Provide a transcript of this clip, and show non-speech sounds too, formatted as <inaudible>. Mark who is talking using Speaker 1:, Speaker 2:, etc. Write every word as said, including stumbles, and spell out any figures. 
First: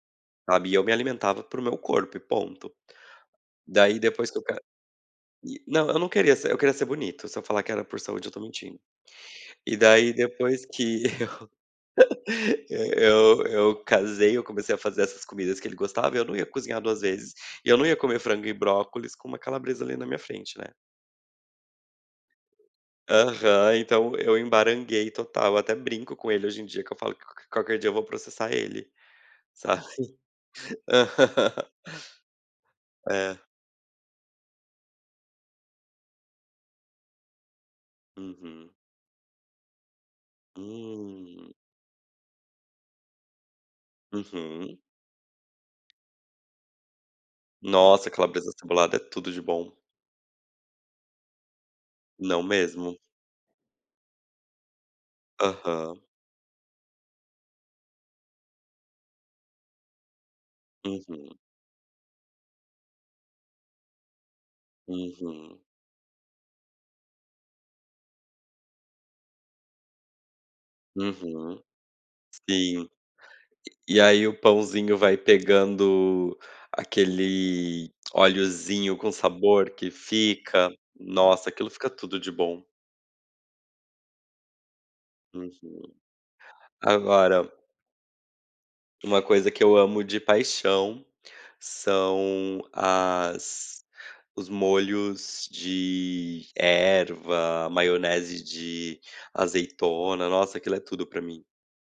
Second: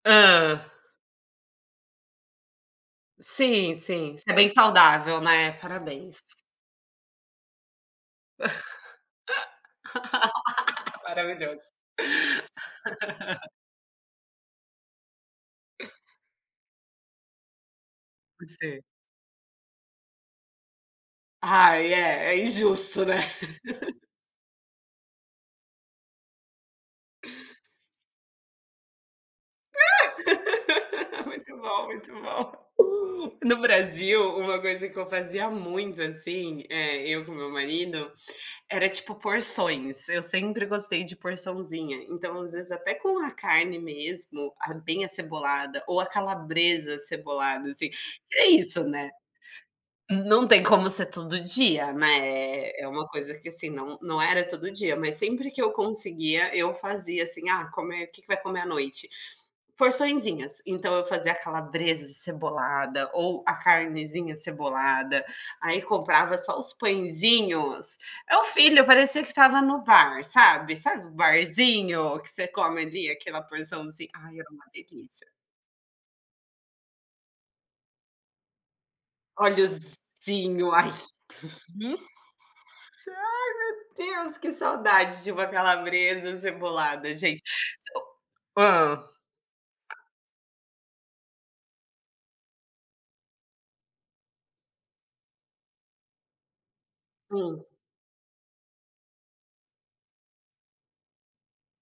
Speaker 1: Hã?
Speaker 2: Sabe, e eu me alimentava para o meu corpo e ponto.
Speaker 1: Sim,
Speaker 2: Daí,
Speaker 1: sim.
Speaker 2: depois
Speaker 1: Você é
Speaker 2: que eu
Speaker 1: bem
Speaker 2: ca
Speaker 1: saudável. né?
Speaker 2: não, eu não
Speaker 1: Parabéns!
Speaker 2: queria ser. Eu queria ser bonito. Se eu falar que era por saúde, eu estou mentindo. E daí depois
Speaker 1: <laughs>
Speaker 2: que
Speaker 1: Maravilhoso.
Speaker 2: eu, <laughs> eu
Speaker 1: <laughs>
Speaker 2: eu casei, eu comecei a fazer essas comidas que ele
Speaker 1: <chuckles>
Speaker 2: gostava e eu não ia cozinhar duas vezes. E eu não ia comer frango
Speaker 1: Por
Speaker 2: e
Speaker 1: ser
Speaker 2: brócolis com uma calabresa ali na minha frente, né?
Speaker 1: Ai é, é injusto, né?
Speaker 2: Aham, então, eu "embaranguei" total, até brinco com ele, hoje em dia, que eu falo: "Q qualquer dia eu vou processar ele", sabe.
Speaker 1: <laughs> Muito
Speaker 2: <laughs>
Speaker 1: bom, muito bom.
Speaker 2: É.
Speaker 1: No Brasil, uma coisa que eu fazia muito assim, eh, eu com meu marido,
Speaker 2: Uhum.
Speaker 1: era tipo porções, eu sempre gostei de
Speaker 2: Hum.
Speaker 1: porçãozinha, então, às vezes, até com a carne mesmo, ah,
Speaker 2: Uhum.
Speaker 1: bem acebolada ou a calabresa acebolada, assim,
Speaker 2: Nossa,
Speaker 1: que é
Speaker 2: calabresa
Speaker 1: isso,
Speaker 2: acebolada
Speaker 1: não
Speaker 2: é
Speaker 1: é?
Speaker 2: tudo de bom.
Speaker 1: Não tem como ser todo dia, né,
Speaker 2: Não
Speaker 1: é é
Speaker 2: mesmo!
Speaker 1: uma coisa que, assim, não não era todo dia, mas sempre que eu
Speaker 2: Aham.
Speaker 1: conseguia, eu fazia, assim: "Ah, comer o que que vai comer à noite? Porçõezinhas.", então eu fazia
Speaker 2: Uhum.
Speaker 1: a calabresa de cebolada ou a carnezinha cebolada,
Speaker 2: Uhum.
Speaker 1: aí comprava só os pãezinhos, meu filho parecia que estava no bar, sabe, sabe o
Speaker 2: Uhum.
Speaker 1: barzinho, que você come
Speaker 2: Sim.
Speaker 1: ali aquela
Speaker 2: E e
Speaker 1: porçãozinha,
Speaker 2: aí,
Speaker 1: ai,
Speaker 2: o
Speaker 1: era uma
Speaker 2: pãozinho vai
Speaker 1: delícia.
Speaker 2: pegando aquele oleozinho, com sabor que fica,
Speaker 1: Oleozinho, ai, que
Speaker 2: nossa, aquilo fica
Speaker 1: delícia.
Speaker 2: tudo de bom.
Speaker 1: Ai, meu Deus, que saudade de uma
Speaker 2: Uhum,
Speaker 1: calabresa acebolada, gente.
Speaker 2: agora
Speaker 1: <unintelligible> Hã.
Speaker 2: uma coisa que eu amo de paixão, são as os molhos de
Speaker 1: Hum.
Speaker 2: erva, maionese de azeitona, nossa, aquilo é tudo para mim.